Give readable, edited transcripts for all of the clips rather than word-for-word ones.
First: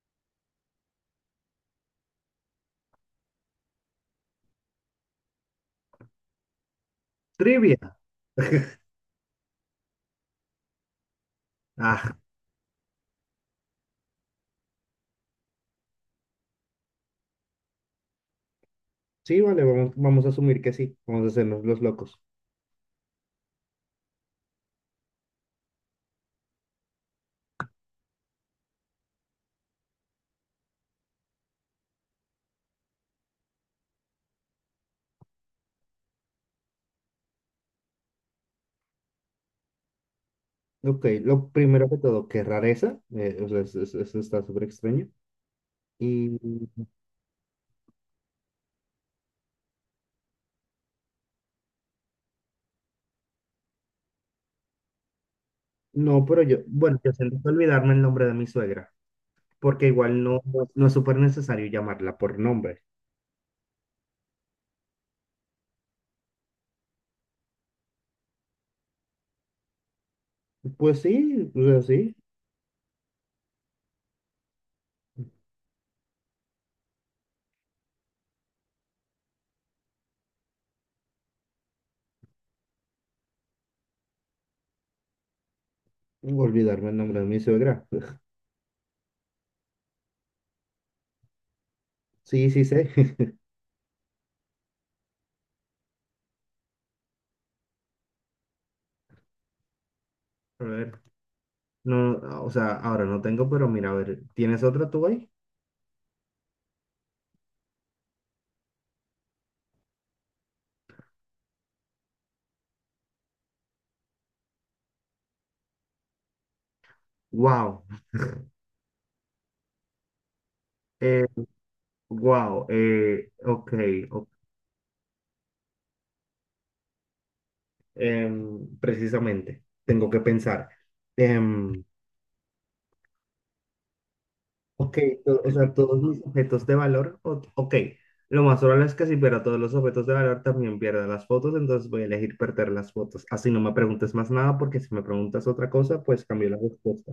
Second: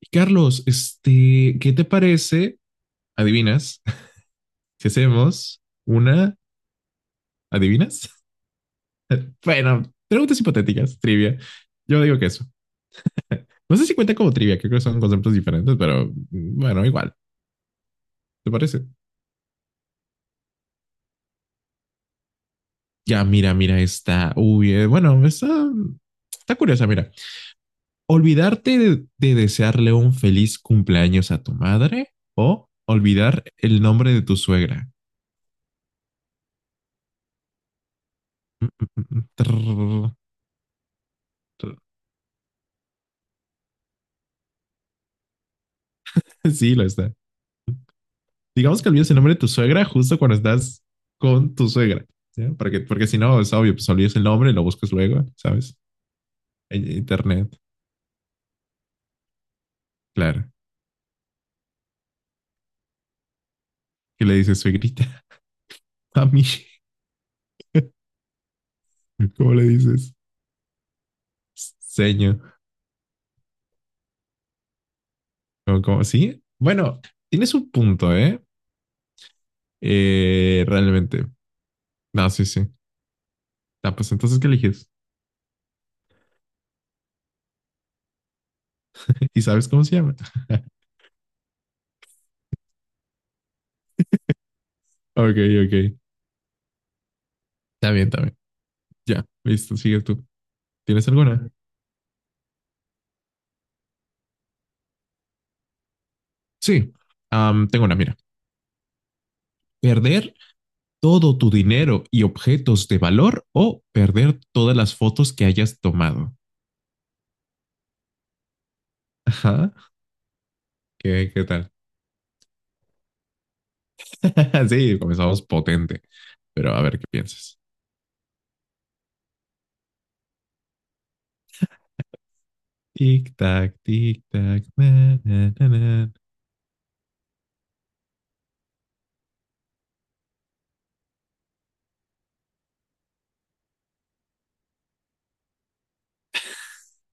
Y Carlos, ¿qué te parece? ¿Adivinas? Si hacemos una, Trivia. ¿adivinas? Bueno, preguntas hipotéticas, trivia. Yo Ah, digo que eso. No sé si cuenta como trivia, creo que son conceptos diferentes, pero mm, bueno, igual, ¿te parece? sí, vale, vamos, vamos a asumir que sí. Vamos a hacernos los locos. Ya, mira esta. Está, está curiosa, mira. Olvidarte de desearle un feliz cumpleaños a tu madre o olvidar el nombre de tu suegra. Mm, mm, mm, trrr, Ok, lo trrr. primero que todo, qué rareza. O sea, eso está súper extraño. Y Sí, lo está. Digamos que olvides el nombre de tu suegra justo cuando estás con tu suegra, ¿sí? Porque si no, es obvio, pues olvides el nombre, y lo buscas luego, ¿sabes? no, pero yo, En bueno, yo siento que internet, olvidarme el nombre de mi suegra, porque igual claro. No es súper necesario llamarla por nombre. ¿Qué le dices, suegrita? A mí. ¿Cómo le dices? Pues sí, o sea, sí, Seño. ¿Cómo? ¿Sí? Bueno, tienes un punto, ¿eh? Realmente. No, sí, sí. Ah, pues entonces, ¿qué eliges? olvidarme el nombre de mi suegra. ¿Y sabes cómo se llama? Sí, sí sé. Ok, ok. Está bien, está bien. Ya, listo, sigue tú. A ver, ¿Tienes alguna? no, o sea, ahora no tengo, pero mira, a ver, ¿tienes otra tú ahí? Sí. Am, tengo una, mira. Perder todo tu dinero y objetos de valor o perder todas las fotos que hayas tomado. Wow, Ajá. eh, ¿Qué tal? wow, ok, ok. Sí, comenzamos potente. Pero a ver qué piensas. Precisamente, tengo que pensar. Em, Tic tac, na, ok, na, o na, sea, na. todos mis objetos de valor, ok. Lo más probable es que si pierdo todos los objetos de valor también pierda las fotos, entonces voy a elegir perder las fotos. Así no me preguntes más nada, porque si me preguntas otra cosa, pues cambio la respuesta.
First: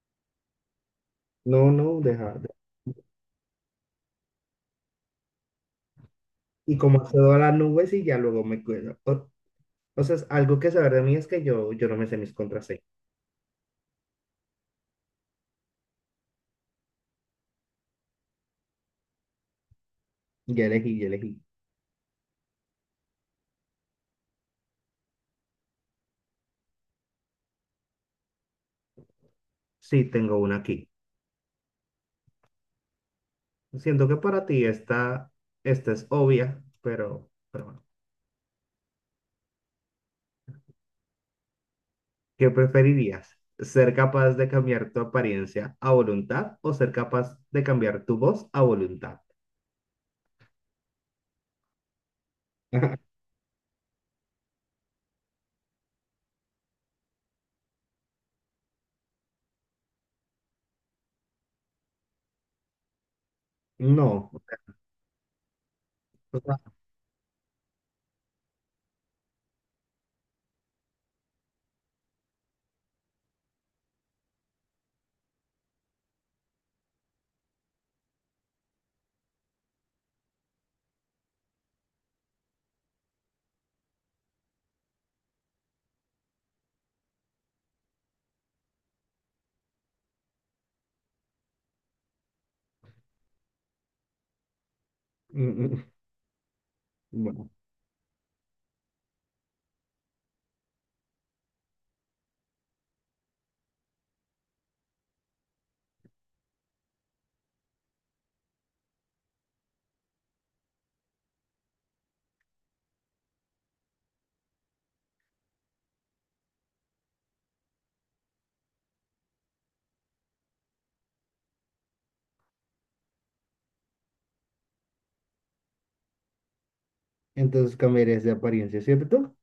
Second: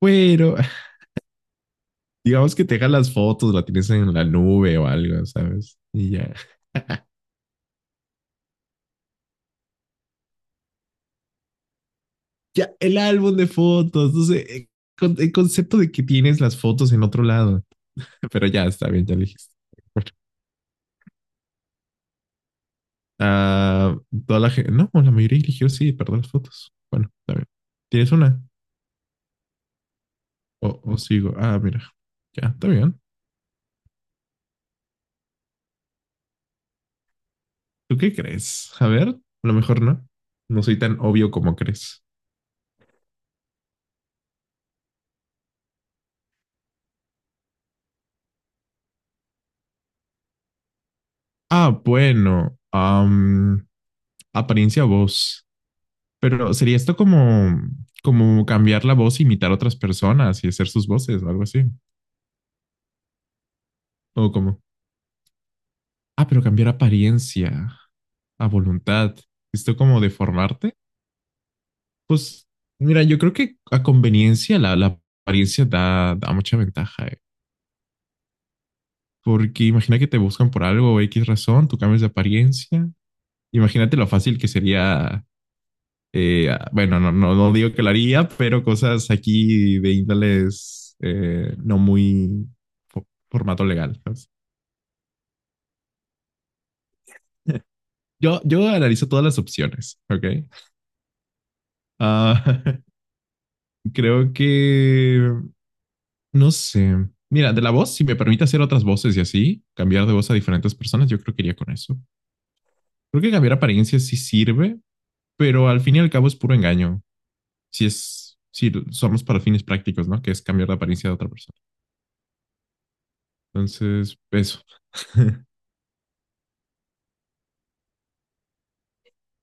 Bueno, No, no, deja. digamos que te dejan las fotos, la tienes en la nube o algo, ¿sabes? Y ya. Y como accedo a las nubes y ya luego me cuido. O sea, es algo que saber de mí es que yo no me sé mis Ya, contraseñas. el álbum de fotos. No sé, el concepto de que tienes las fotos en otro lado. Pero ya está bien, ya lo dijiste. Ya elegí, ya elegí. Ah, toda la gente, no, la mayoría eligió sí, perder las fotos. Bueno, está bien. ¿Tienes una? Sí, tengo una aquí. O sigo. Ah, mira. Ya, está bien. Siento que para ti esta es obvia, pero bueno. ¿Tú qué crees? A ver, a lo mejor no. No soy tan obvio como crees. ¿Qué preferirías? ¿Ser capaz de cambiar tu apariencia a voluntad o ser capaz de cambiar tu voz a voluntad? Ah, bueno. Am, apariencia voz. Pero sería esto como, como cambiar la voz, e imitar a otras personas y hacer sus voces o algo así. O No, como, ah, o pero sea, cambiar apariencia a voluntad. ¿Esto como deformarte? Pues mira, yo creo que a conveniencia la apariencia da mucha ventaja, eh. Porque imagina que te buscan por algo o X razón, tú cambias de apariencia. Imagínate lo fácil que sería, ah, bueno, no digo que lo haría, pero cosas aquí de índoles no muy formato legal, ¿sabes? mm, mm, bueno, Yo analizo todas las opciones, ¿ok? Ah, creo que no sé. Mira, de la voz, si me permite hacer otras voces y así, cambiar de voz a diferentes personas, yo creo que iría con eso. Creo que cambiar apariencia sí sirve, pero al fin y al cabo es puro engaño. Si es, si somos para fines prácticos, ¿no? Que es cambiar la apariencia de otra persona. Entonces, eso. entonces cambiarías de apariencia, ¿cierto?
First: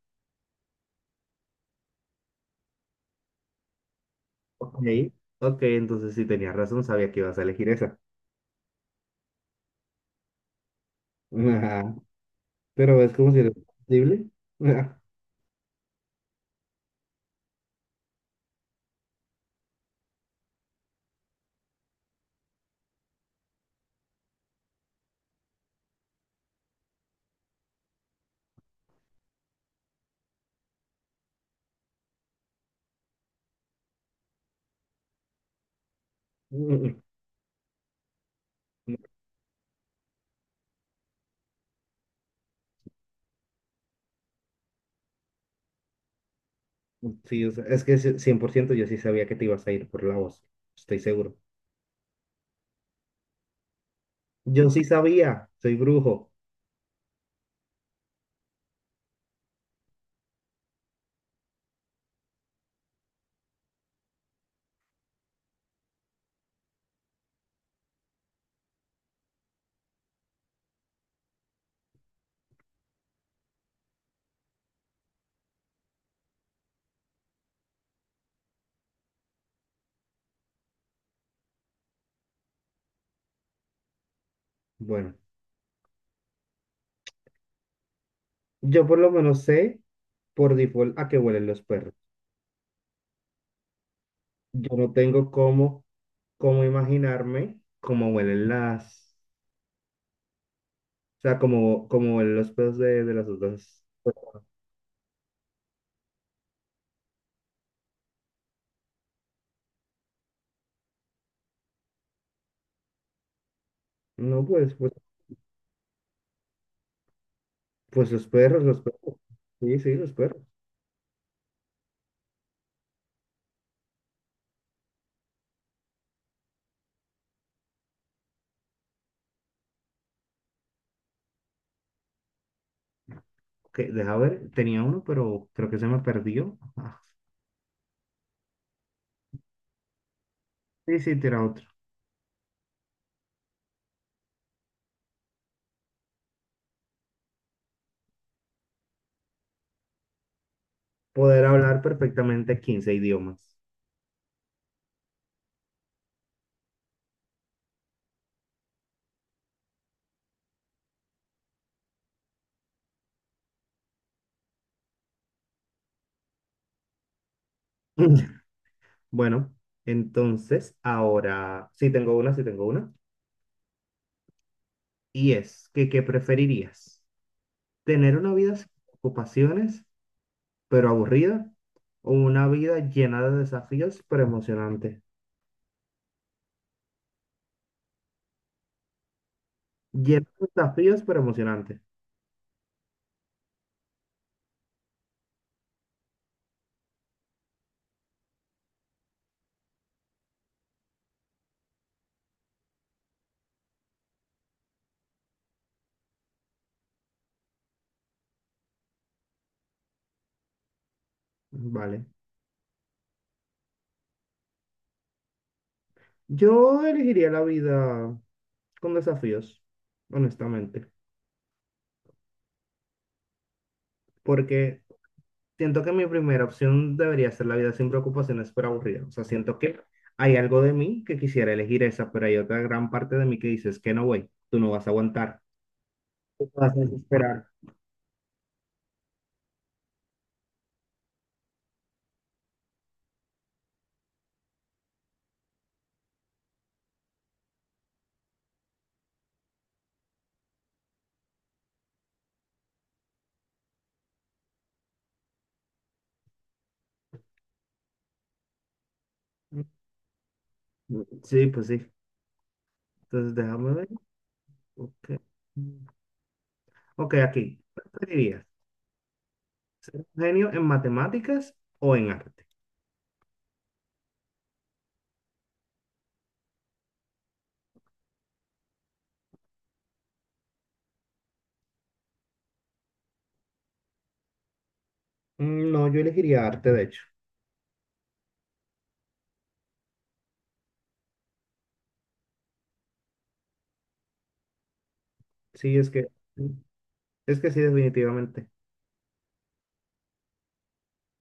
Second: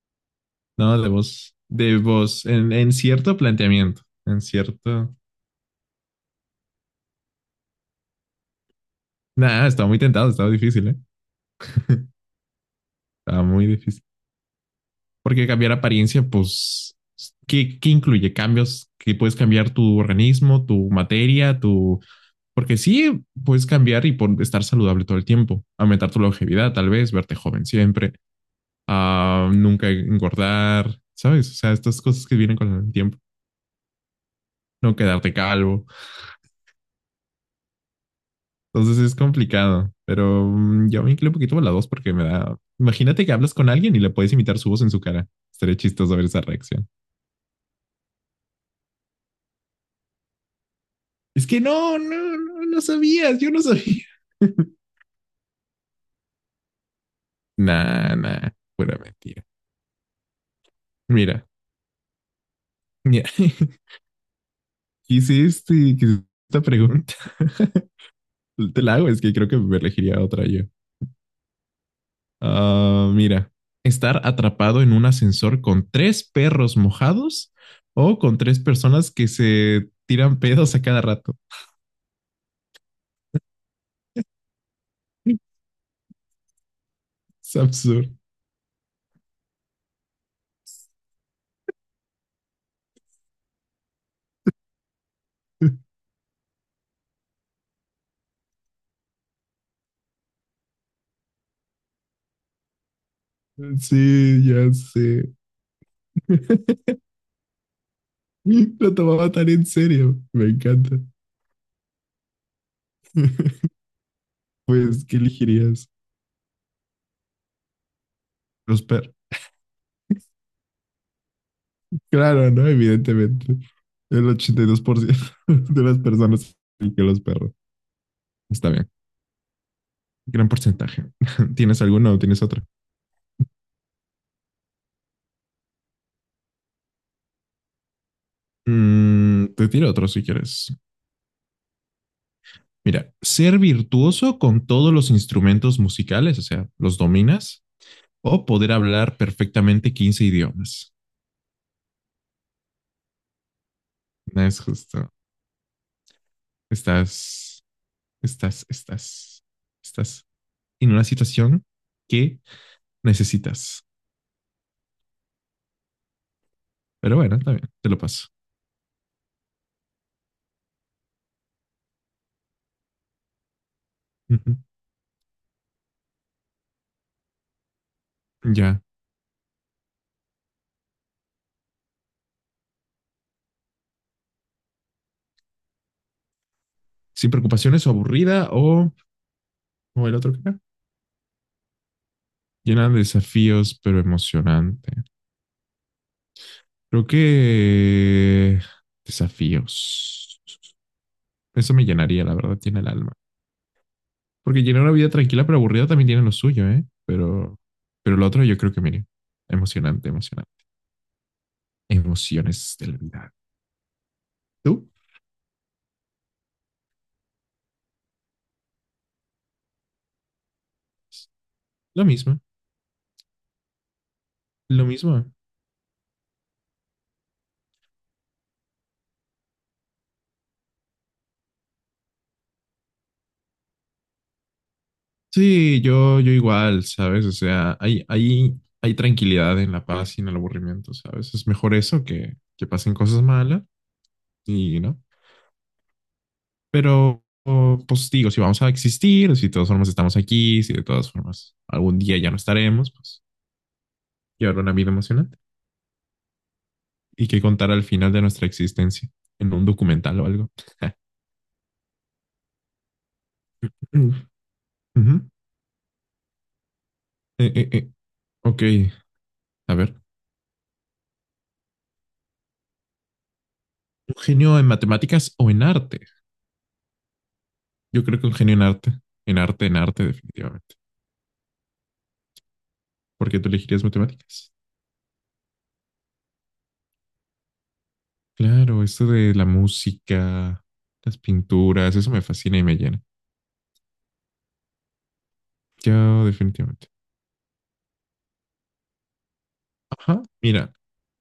No, de voz, en cierto planteamiento, en Ok, cierto. ok, entonces sí tenías razón, sabía que ibas a elegir esa. Nada, estaba muy tentado, estaba difícil, ¿eh? Ajá, pero es como si Estaba era muy difícil. posible. Ajá, Porque cambiar apariencia, pues, ¿qué incluye? Cambios que puedes cambiar tu organismo, tu materia, tu... Porque sí, puedes cambiar y por estar saludable todo el tiempo, aumentar tu longevidad, tal vez, verte joven siempre, a nunca engordar, ¿sabes? O sea, estas cosas que vienen con el tiempo, no quedarte calvo. mm, mm, Entonces es complicado, pero mm, yo me incluyo un poquito a la dos porque me da... Imagínate que hablas con alguien y le puedes imitar su voz en su cara. Estaría chistoso ver esa reacción. sí, o sea, es que sí, 100% yo sí sabía que te ibas a ir por la voz, estoy seguro. Es que no sabías, yo no sabía. Yo sí sabía, soy brujo. Nah, nah, pura mentira. Mira, mira, hice quise esta pregunta. Te la hago, es que creo que me elegiría otra yo. Ah, mira, estar atrapado en un ascensor con tres perros mojados o con tres personas que se tiran pedos a cada rato. Bueno, Es absurdo. yo por lo menos sé por default a qué huelen los perros. Yo no tengo cómo, cómo imaginarme cómo huelen las, o sea, cómo, cómo huelen los perros de las otras. Sí, ya sé. Lo tomaba tan en serio. Me encanta. No, Pues, ¿qué elegirías? pues los perros, los Los perros. perros. Sí, sí, los perros. Claro, ¿no? Evidentemente. El 82% de las personas que los perros. Está bien. Gran porcentaje. ¿Tienes alguno o tienes otro? Que, deja ver, tenía uno, pero creo que se me perdió. Ah, Mm, te tiro otro si quieres. sí, sí, tira otro. Mira, ser virtuoso con todos los instrumentos musicales, o sea, los dominas, o poder hablar perfectamente 15 idiomas. Poder hablar perfectamente 15 idiomas. No es justo. Estás, estás, estás, estás en una situación que necesitas. Pero bueno, está bien, te lo paso. Bueno, entonces, ahora, sí tengo una, sí tengo una. Ujú. Y es que, ¿qué preferirías? ¿Tener una vida sin Ya, ocupaciones, pero aburrida? ¿O una vida llena de desafíos, pero emocionante? sin preocupaciones o aburrida o el Llena otro que de era. desafíos, pero emocionante. Llena de desafíos, pero emocionante. Creo que desafíos. Eso me llenaría, la verdad, tiene el alma. Porque llenar una vida tranquila pero aburrida también tiene lo suyo, ¿eh? Pero lo otro yo creo que, mire, emocionante, emocionante. Vale. Emociones de la vida. ¿Tú? Yo elegiría la vida con desafíos, honestamente, Lo mismo, porque lo mismo. siento que mi primera opción debería ser la vida sin preocupaciones, pero aburrida. O sea, siento que hay algo de mí que quisiera elegir esa, pero hay otra gran parte de mí que dices que no, güey, tú no vas a aguantar, Sí, yo tú te vas a igual, ¿sabes? O desesperar. sea, hay tranquilidad en la paz y en el aburrimiento, ¿sabes? Es mejor eso que pasen cosas malas y, ¿no? Pero, o, pues digo, si vamos a existir, si de todas formas estamos aquí, si de todas formas algún día ya no estaremos, pues y habrá una vida emocionante y que contar al final de nuestra existencia en un documental o algo. Sí, pues sí. Entonces déjame ver. Mm. Ok, Ujú. ok, Eh, aquí. eh, ¿Qué eh, preferirías? Ok, a ¿Ser ver. un genio en matemáticas o en arte? ¿Un genio en matemáticas o en arte? Yo creo que un genio en arte, en arte, en arte, definitivamente. ¿Por qué tú elegirías matemáticas? Mm, no, yo elegiría arte, de hecho. Claro, esto de la música, las pinturas, eso me fascina y me llena. Sí, Yo definitivamente. es que sí, definitivamente. Ajá. Mira,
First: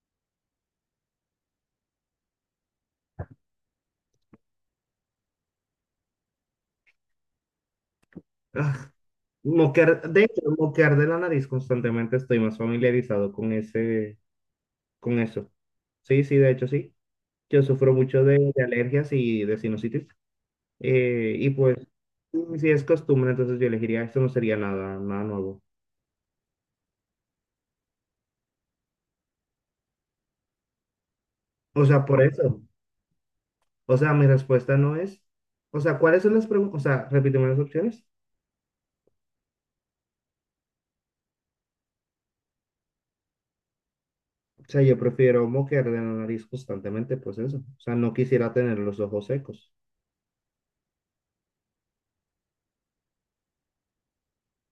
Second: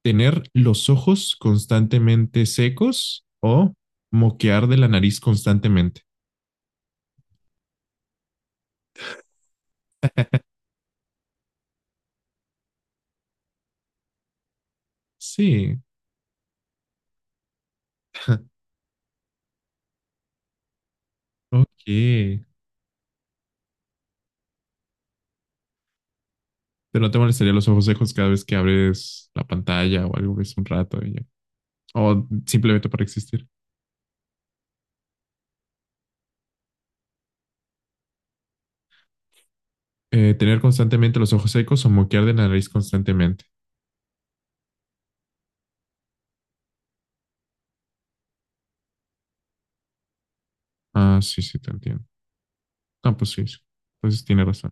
tener los ojos constantemente secos o moquear de la nariz constantemente. Ah, moquear, de hecho, moquear de la nariz constantemente estoy más familiarizado con ese, con eso. Sí. Sí, sí, de hecho, sí. Yo sufro mucho de alergias y de sinusitis. Y pues, Ok. Pero si es costumbre, entonces yo elegiría esto, no sería nada, nada nuevo. no te molestaría los ojos secos cada vez que abres la pantalla o algo, ves un rato y ya. O sea, por O eso. simplemente para existir. O sea, mi respuesta no es. O sea, ¿cuáles son las preguntas? O sea, repíteme las opciones. Tener constantemente los ojos secos o moquear de la nariz constantemente. O sea, yo prefiero moquear de la nariz constantemente, pues eso. O sea, no quisiera tener los ojos secos. Ah, sí, sí, te entiendo. Ah, pues sí, sí. Entonces tiene razón.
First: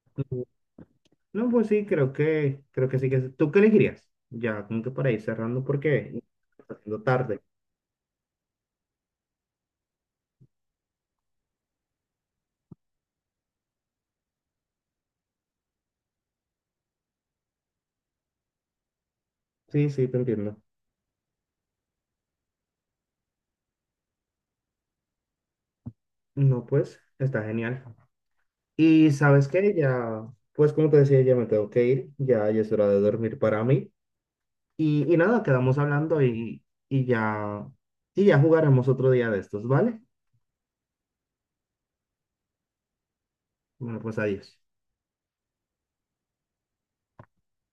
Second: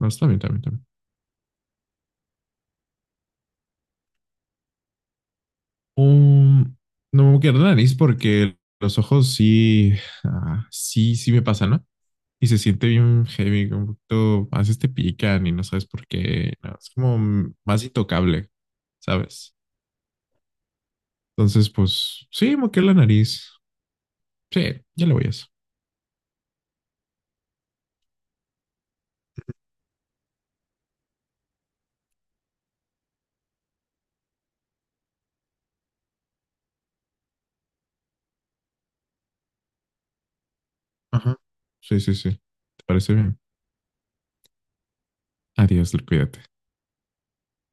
No, está bien, Mm. está bien, está bien. No, pues sí, creo que sí que. ¿Tú qué elegirías? Ya, como que para ir cerrando, porque ya está Um, haciendo no me tarde. quiero la nariz porque los ojos sí, ah, sí, sí me pasan, ¿no? Y se siente bien heavy, como un poquito, a veces te pican y no sabes por qué. No, es como más intocable, ¿sabes? Sí, sí, te entiendo. Entonces, pues sí, moqué la nariz. Sí, ya le voy a eso. No, pues, está genial. Y sabes qué, ya, pues como te decía, ya me tengo que ir. Ya, ya es hora de dormir para mí. Y nada, quedamos hablando y ya, y ya jugaremos otro día de estos, ¿vale? Ajá. Sí, sí, sí. ¿Te parece bien? Bueno, pues adiós. Adiós, cuídate.